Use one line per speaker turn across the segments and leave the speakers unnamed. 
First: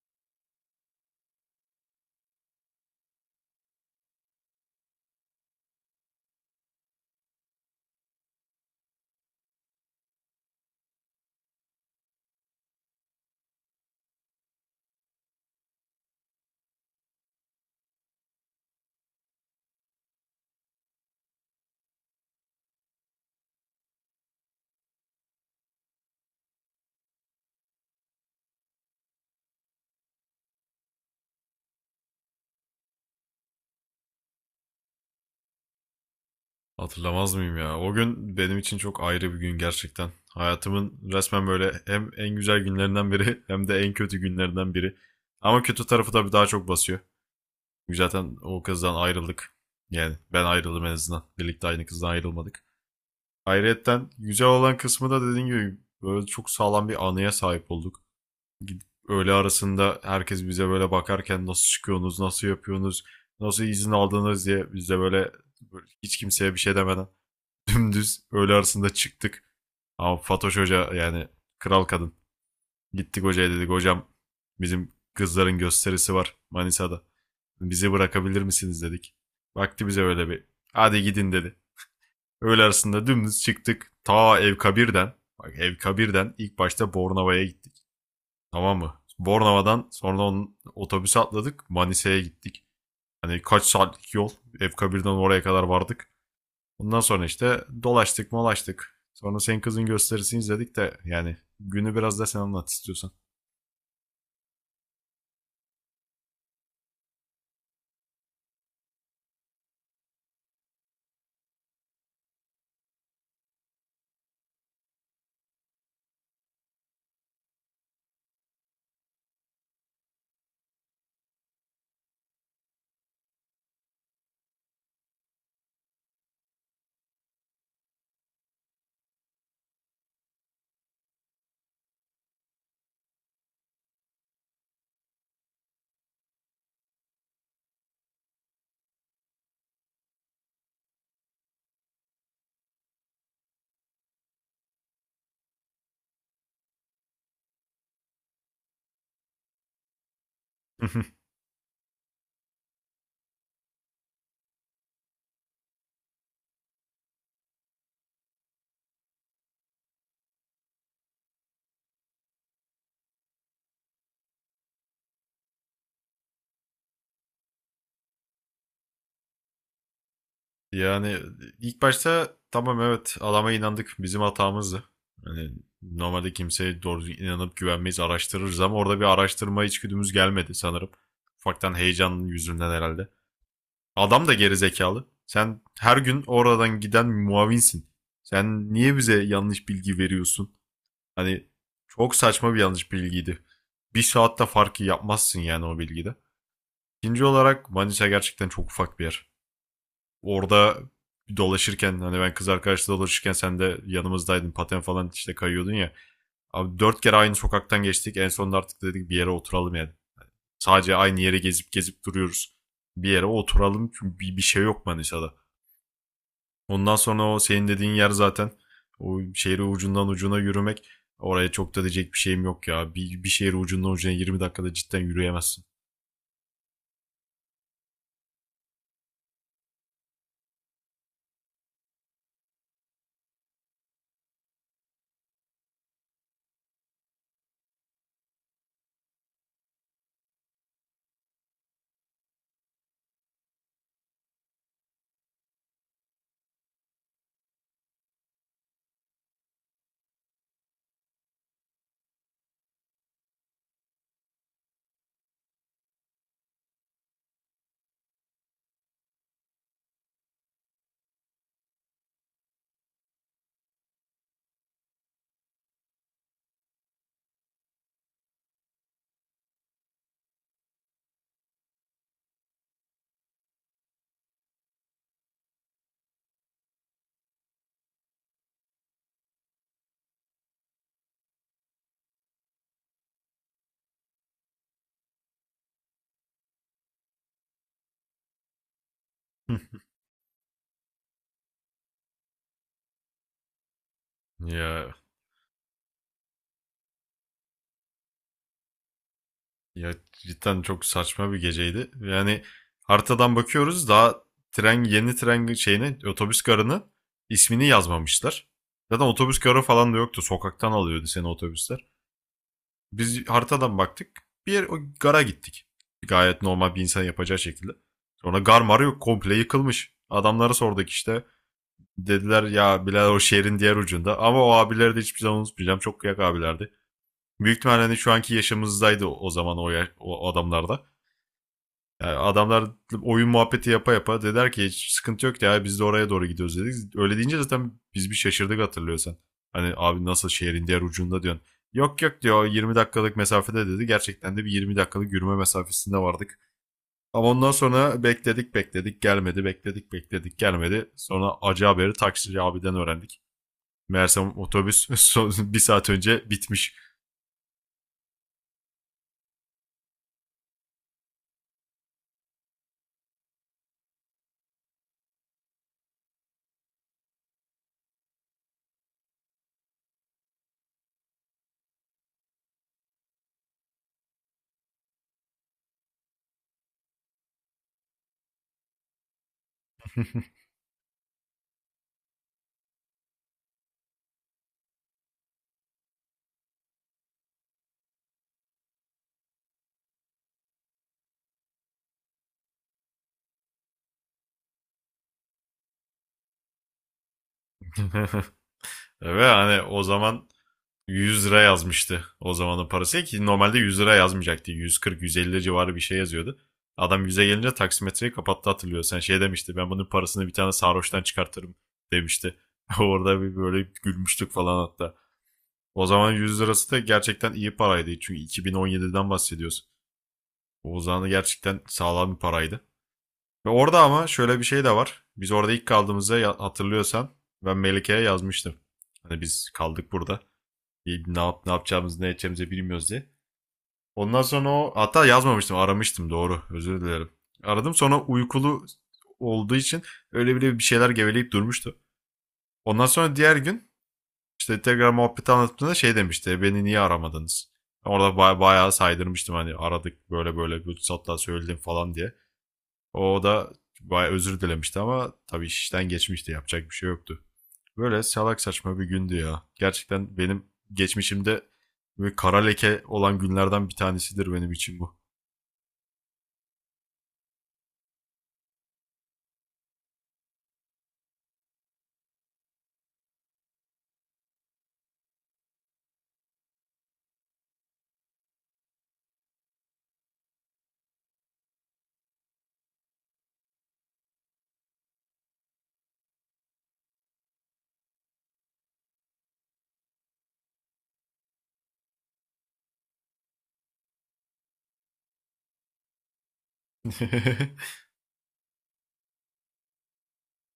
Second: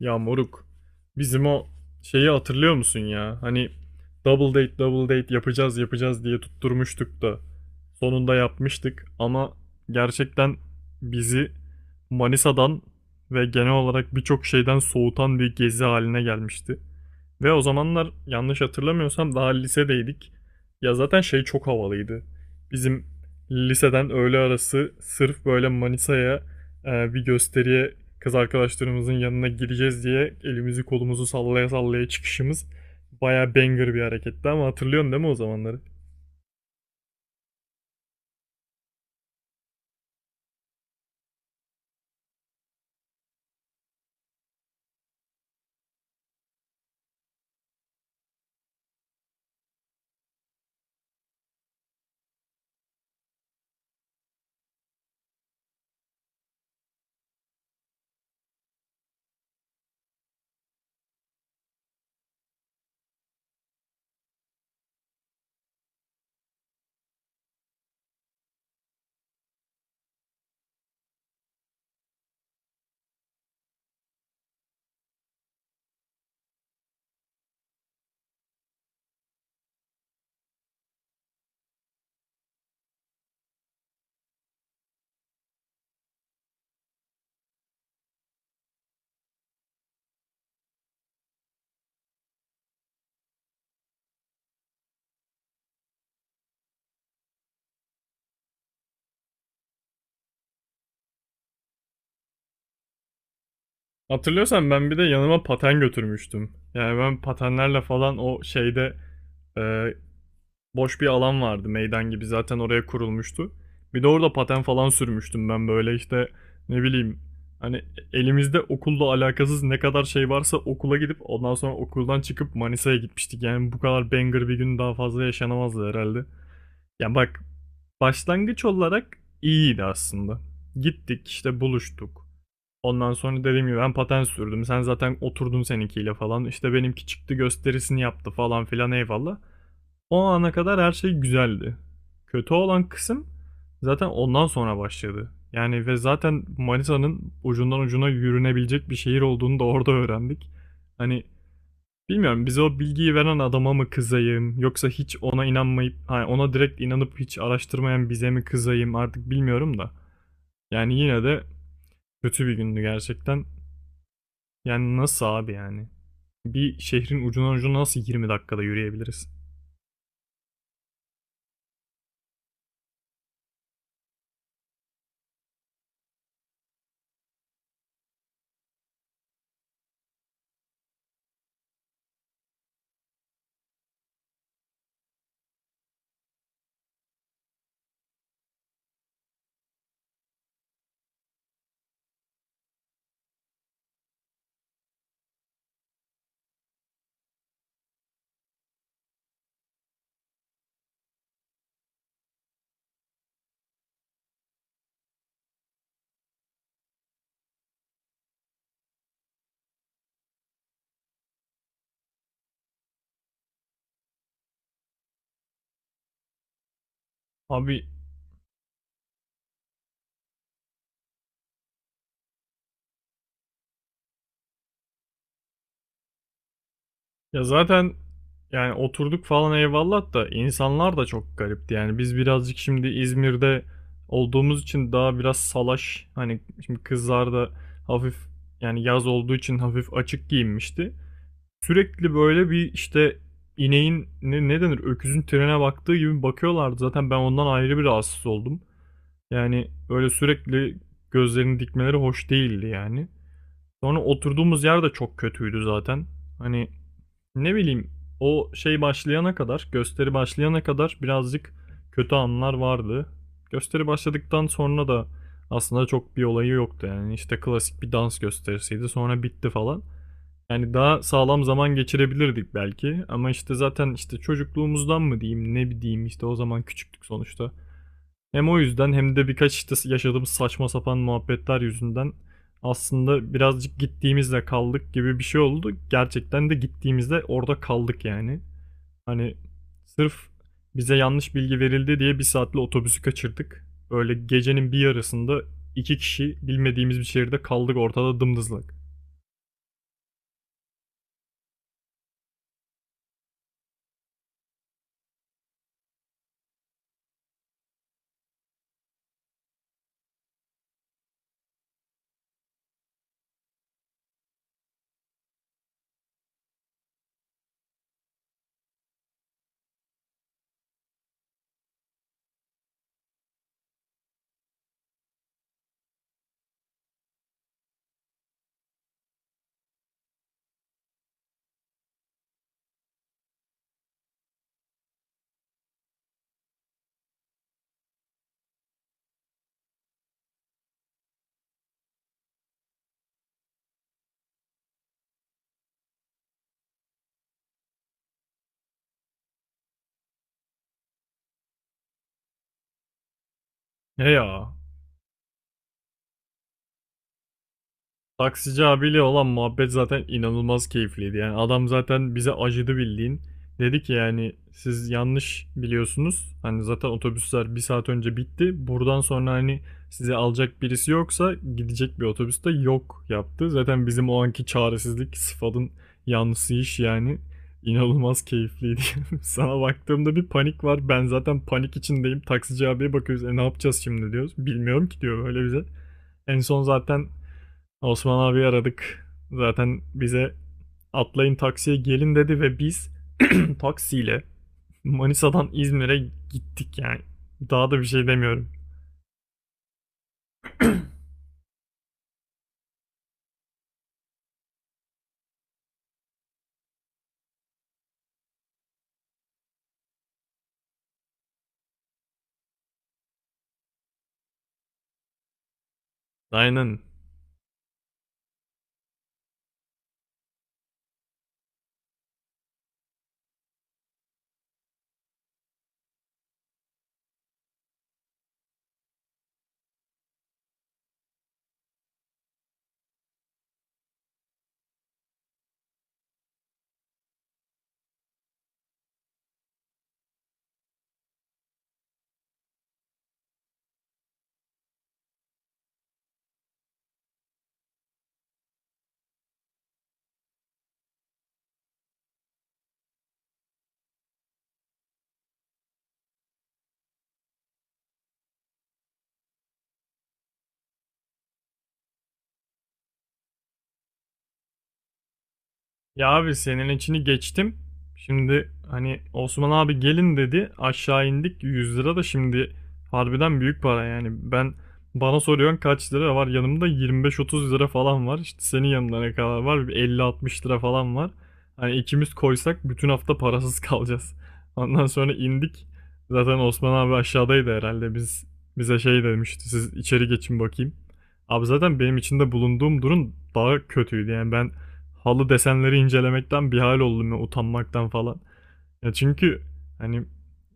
Ya moruk, bizim o şeyi hatırlıyor musun ya? Hani double date double date yapacağız yapacağız diye tutturmuştuk da sonunda yapmıştık ama gerçekten bizi Manisa'dan ve genel olarak birçok şeyden soğutan bir gezi haline gelmişti. Ve o zamanlar yanlış hatırlamıyorsam daha lisedeydik. Ya zaten şey çok havalıydı. Bizim liseden öğle arası sırf böyle Manisa'ya, bir gösteriye, kız arkadaşlarımızın yanına gideceğiz diye elimizi kolumuzu sallaya sallaya çıkışımız bayağı banger bir hareketti ama hatırlıyorsun değil mi o zamanları?
Hatırlamaz mıyım ya? O gün benim için çok ayrı bir gün gerçekten. Hayatımın resmen böyle hem en güzel günlerinden biri hem de en kötü günlerinden biri. Ama kötü tarafı tabii daha çok basıyor. Çünkü zaten o kızdan ayrıldık. Yani ben ayrıldım en azından. Birlikte aynı kızdan ayrılmadık. Ayrıyetten güzel olan kısmı da dediğim gibi böyle çok sağlam bir anıya sahip olduk. Gidip öğle arasında herkes bize böyle bakarken nasıl çıkıyorsunuz, nasıl yapıyorsunuz, nasıl izin aldınız diye bize böyle, böyle hiç kimseye bir şey demeden dümdüz öğle arasında çıktık. Ama Fatoş Hoca yani kral kadın. Gittik hocaya, dedik hocam bizim kızların gösterisi var Manisa'da. Bizi bırakabilir misiniz, dedik. Baktı bize öyle bir, hadi gidin dedi. Öğle arasında dümdüz çıktık. Ta Evkabir'den, bak Evkabir'den ilk başta Bornova'ya gittik. Tamam mı? Bornova'dan sonra onun otobüse atladık, Manisa'ya gittik. Hani kaç saatlik yol Evkabir'den oraya kadar vardık. Ondan sonra işte dolaştık molaştık. Sonra senin kızın gösterisini izledik de yani günü biraz da sen anlat istiyorsan.
Hatırlıyorsan ben bir de yanıma paten götürmüştüm. Yani ben patenlerle falan o şeyde, e, boş bir alan vardı, meydan gibi zaten oraya kurulmuştu. Bir de orada paten falan sürmüştüm ben böyle işte, ne bileyim, hani elimizde okulla alakasız ne kadar şey varsa okula gidip ondan sonra okuldan çıkıp Manisa'ya gitmiştik. Yani bu kadar banger bir gün daha fazla yaşanamazdı herhalde. Yani bak, başlangıç olarak iyiydi aslında. Gittik işte buluştuk. Ondan sonra dediğim gibi ben paten sürdüm. Sen zaten oturdun seninkiyle falan. İşte benimki çıktı gösterisini yaptı falan filan eyvallah. O ana kadar her şey güzeldi. Kötü olan kısım zaten ondan sonra başladı. Yani ve zaten Manisa'nın ucundan ucuna yürünebilecek bir şehir olduğunu da orada öğrendik. Hani bilmiyorum, bize o bilgiyi veren adama mı kızayım, yoksa hiç ona inanmayıp hani ona direkt inanıp hiç araştırmayan bize mi kızayım artık bilmiyorum da. Yani yine de kötü bir gündü gerçekten. Yani nasıl abi yani? Bir şehrin ucundan ucuna nasıl 20 dakikada yürüyebiliriz?
Yani ilk başta tamam, evet, adama inandık, bizim hatamızdı. Yani normalde kimseye doğru inanıp güvenmeyiz, araştırırız ama orada bir araştırma içgüdümüz gelmedi sanırım. Ufaktan heyecanın yüzünden herhalde. Adam da geri zekalı. Sen her gün oradan giden muavinsin. Sen niye bize yanlış bilgi veriyorsun? Hani çok saçma bir yanlış bilgiydi. Bir saatte farkı yapmazsın yani o bilgide. İkinci olarak Manisa gerçekten çok ufak bir yer. Orada dolaşırken hani ben kız arkadaşla dolaşırken sen de yanımızdaydın, paten falan işte kayıyordun ya. Abi dört kere aynı sokaktan geçtik, en sonunda artık dedik bir yere oturalım yani. Sadece aynı yere gezip gezip duruyoruz. Bir yere oturalım çünkü bir şey yok Manisa'da. Ondan sonra o senin
Abi.
dediğin yer zaten o şehri ucundan ucuna yürümek, oraya çok da diyecek bir şeyim yok ya. Bir şehri ucundan ucuna 20 dakikada cidden yürüyemezsin.
Ya zaten yani oturduk falan eyvallah da, insanlar da çok garipti. Yani biz birazcık, şimdi İzmir'de olduğumuz için, daha biraz salaş. Hani şimdi kızlar da hafif, yani yaz olduğu için hafif açık giyinmişti. Sürekli böyle bir işte, ineğin ne denir, öküzün trene baktığı gibi bakıyorlardı. Zaten ben ondan ayrı bir rahatsız oldum. Yani öyle sürekli gözlerini dikmeleri hoş değildi yani. Sonra oturduğumuz yer de çok kötüydü zaten. Hani ne bileyim, o şey başlayana kadar, gösteri başlayana kadar birazcık kötü anlar vardı. Gösteri başladıktan sonra da aslında çok bir olayı yoktu yani. İşte klasik bir dans gösterisiydi, sonra bitti falan. Yani daha sağlam zaman geçirebilirdik belki ama işte zaten işte çocukluğumuzdan mı diyeyim ne diyeyim, işte o zaman küçüktük sonuçta. Hem o yüzden hem de birkaç işte yaşadığımız saçma sapan muhabbetler yüzünden aslında birazcık gittiğimizde kaldık gibi bir şey oldu. Gerçekten de gittiğimizde orada kaldık yani. Hani sırf bize yanlış bilgi verildi diye bir saatli otobüsü kaçırdık. Öyle gecenin bir
Ya
yarısında iki kişi bilmediğimiz bir şehirde kaldık ortada dımdızlak.
ya cidden çok saçma bir geceydi. Yani haritadan bakıyoruz daha, tren yeni tren şeyine otobüs garını ismini yazmamışlar. Zaten otobüs garı falan da yoktu. Sokaktan alıyordu seni otobüsler. Biz haritadan baktık. Bir yer, o gara gittik. Gayet normal bir insan yapacağı şekilde. Sonra gar mar yok. Komple yıkılmış. Adamlara sorduk işte. Dediler ya Bilal o şehrin diğer ucunda. Ama o abileri de hiçbir zaman unutmayacağım. Çok kıyak abilerdi. Büyük ihtimalle hani şu anki yaşımızdaydı o zaman o adamlarda. Yani adamlar oyun muhabbeti yapa yapa dediler ki hiç sıkıntı yok ya, biz de oraya doğru gidiyoruz dedik. Öyle deyince zaten biz bir şaşırdık, hatırlıyorsan. Hani abi nasıl şehrin diğer ucunda diyorsun. Yok yok diyor, 20 dakikalık mesafede dedi. Gerçekten de bir 20 dakikalık yürüme mesafesinde vardık. Ama ondan sonra bekledik bekledik gelmedi, bekledik bekledik gelmedi. Sonra acı haberi taksici abiden öğrendik.
He
Meğersem
ya.
otobüs bir saat önce bitmiş.
Taksici abiyle olan muhabbet zaten inanılmaz keyifliydi. Yani adam zaten bize acıdı bildiğin. Dedi ki yani siz yanlış biliyorsunuz. Hani zaten otobüsler bir saat önce bitti. Buradan sonra hani sizi alacak birisi yoksa gidecek bir otobüs de yok yaptı. Zaten bizim o anki çaresizlik sıfatın yanlısı iş yani. İnanılmaz keyifliydi. Sana baktığımda bir panik var. Ben zaten panik içindeyim. Taksici abiye bakıyoruz. E ne yapacağız şimdi diyoruz. Bilmiyorum ki diyor böyle bize. En son zaten Osman abi aradık. Zaten bize atlayın taksiye gelin dedi ve biz taksiyle Manisa'dan İzmir'e gittik yani. Daha da bir şey demiyorum.
Ve hani o zaman 100 lira yazmıştı o zamanın parası ki normalde 100 lira yazmayacaktı. 140-150 civarı bir şey yazıyordu. Adam 100'e gelince taksimetreyi kapattı, hatırlıyor. Sen şey demişti, ben bunun parasını bir tane sarhoştan çıkartırım demişti. Orada bir böyle gülmüştük falan hatta. O zaman 100 lirası da
Aynen.
gerçekten iyi paraydı. Çünkü 2017'den bahsediyoruz. O zaman gerçekten sağlam bir paraydı. Ve orada ama şöyle bir şey de var. Biz orada ilk kaldığımızda hatırlıyorsan ben Melike'ye yazmıştım. Hani biz kaldık burada ne yapacağımızı ne edeceğimizi bilmiyoruz diye. Ondan sonra o hatta yazmamıştım, aramıştım, doğru, özür dilerim. Aradım, sonra uykulu olduğu için öyle bile bir şeyler geveleyip durmuştu. Ondan sonra diğer gün işte tekrar muhabbeti anlattığında şey demişti, beni niye aramadınız? Orada bayağı saydırmıştım, hani aradık böyle böyle bir hatta söyledim falan diye. O da bayağı özür dilemişti ama tabii işten geçmişti, yapacak bir şey yoktu. Böyle salak saçma bir gündü ya. Gerçekten benim geçmişimde böyle kara leke olan günlerden bir tanesidir benim için bu.
Ya abi, senin içini geçtim. Şimdi hani Osman abi gelin dedi. Aşağı indik, 100 lira da şimdi harbiden büyük para yani. Ben, bana soruyorsun kaç lira var? Yanımda 25-30 lira falan var. İşte senin yanında ne kadar var? Bir 50-60 lira falan var. Hani ikimiz koysak bütün hafta parasız kalacağız. Ondan sonra indik. Zaten Osman abi aşağıdaydı herhalde. Biz, bize şey demişti. Siz içeri geçin bakayım. Abi zaten benim içinde bulunduğum durum daha kötüydü. Yani ben halı desenleri incelemekten bir hal oldum ya, utanmaktan falan. Ya çünkü hani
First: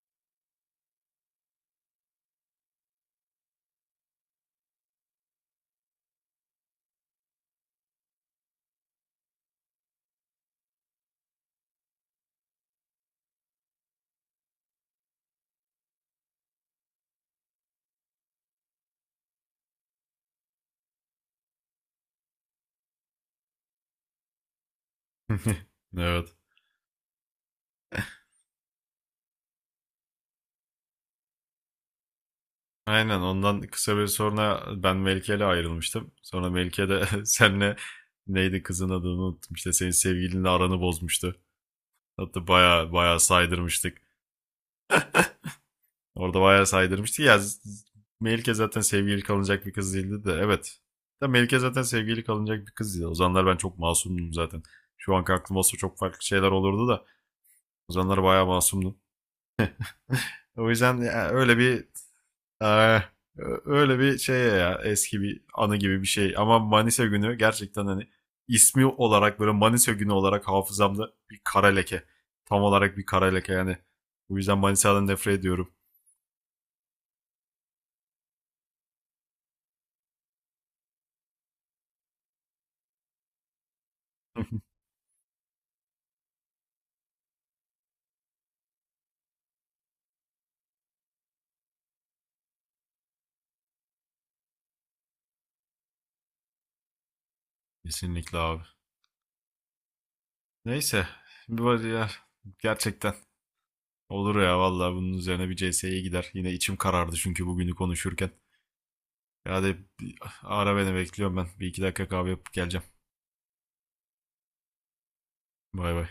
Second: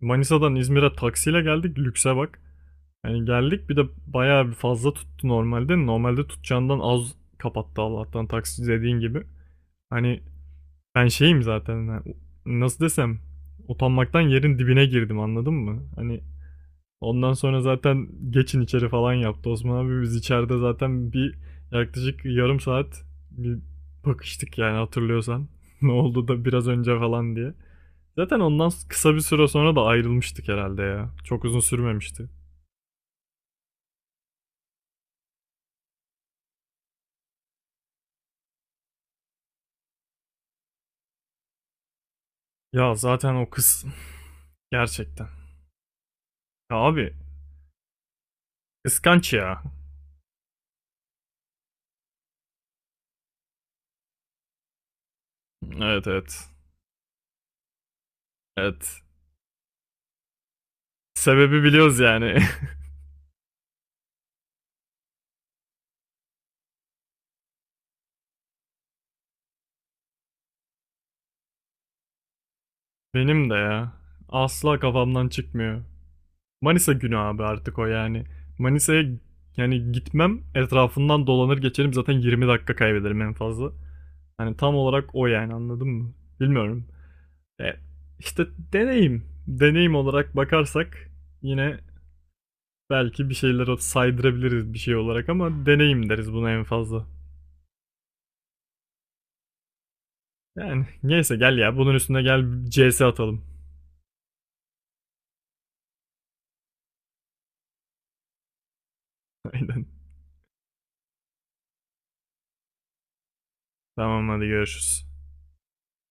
Manisa'dan İzmir'e taksiyle geldik, lükse bak. Hani geldik, bir de bayağı bir fazla tuttu normalde. Normalde tutacağından az kapattı Allah'tan, taksi dediğin gibi. Hani ben şeyim zaten, yani nasıl desem, utanmaktan yerin dibine girdim anladın mı? Hani ondan sonra zaten geçin içeri falan yaptı Osman abi. Biz içeride zaten bir yaklaşık yarım saat bir bakıştık yani, hatırlıyorsan. Ne oldu
Evet.
da biraz önce falan diye. Zaten ondan kısa bir süre sonra da ayrılmıştık herhalde ya. Çok uzun sürmemişti.
Aynen, ondan kısa bir sonra ben Melike ile ayrılmıştım. Sonra Melike de senle, neydi, kızın adını unuttum işte, senin sevgilinle aranı bozmuştu. Hatta baya
Ya
baya
zaten o kız
saydırmıştık.
gerçekten.
Orada bayağı
Ya abi,
saydırmıştı. Ya Melike zaten sevgili
kıskanç ya.
kalınacak bir kız değildi de, evet. Da Melike zaten sevgili kalınacak bir kız. O zamanlar ben çok masumdum zaten. Şu anki aklım olsa çok
Evet
farklı şeyler
evet.
olurdu da o zamanlar bayağı masumdum.
Evet.
O yüzden öyle
Sebebi
bir
biliyoruz yani.
eh, öyle bir şey ya, eski bir anı gibi bir şey. Ama Manisa günü gerçekten hani ismi olarak böyle Manisa günü olarak hafızamda bir kara leke. Tam olarak bir kara
Benim
leke
de
yani.
ya.
O yüzden
Asla
Manisa'dan
kafamdan
nefret ediyorum.
çıkmıyor. Manisa günü abi artık o yani. Manisa'ya, yani gitmem, etrafından dolanır geçerim, zaten 20 dakika kaybederim en fazla. Hani tam olarak o yani, anladın mı? Bilmiyorum. E, işte deneyim. Deneyim olarak bakarsak yine belki bir şeyler saydırabiliriz bir şey olarak ama deneyim deriz buna en fazla.
Kesinlikle abi.
Yani
Neyse.
neyse, gel
Bu
ya,
var
bunun
ya,
üstüne gel CS
gerçekten
atalım.
olur ya vallahi, bunun üzerine bir CS'ye gider. Yine içim karardı çünkü bugünü konuşurken. Hadi
Aynen.
ara beni, bekliyorum ben. Bir iki dakika kahve yapıp geleceğim.
Tamam hadi görüşürüz.
Bay bay.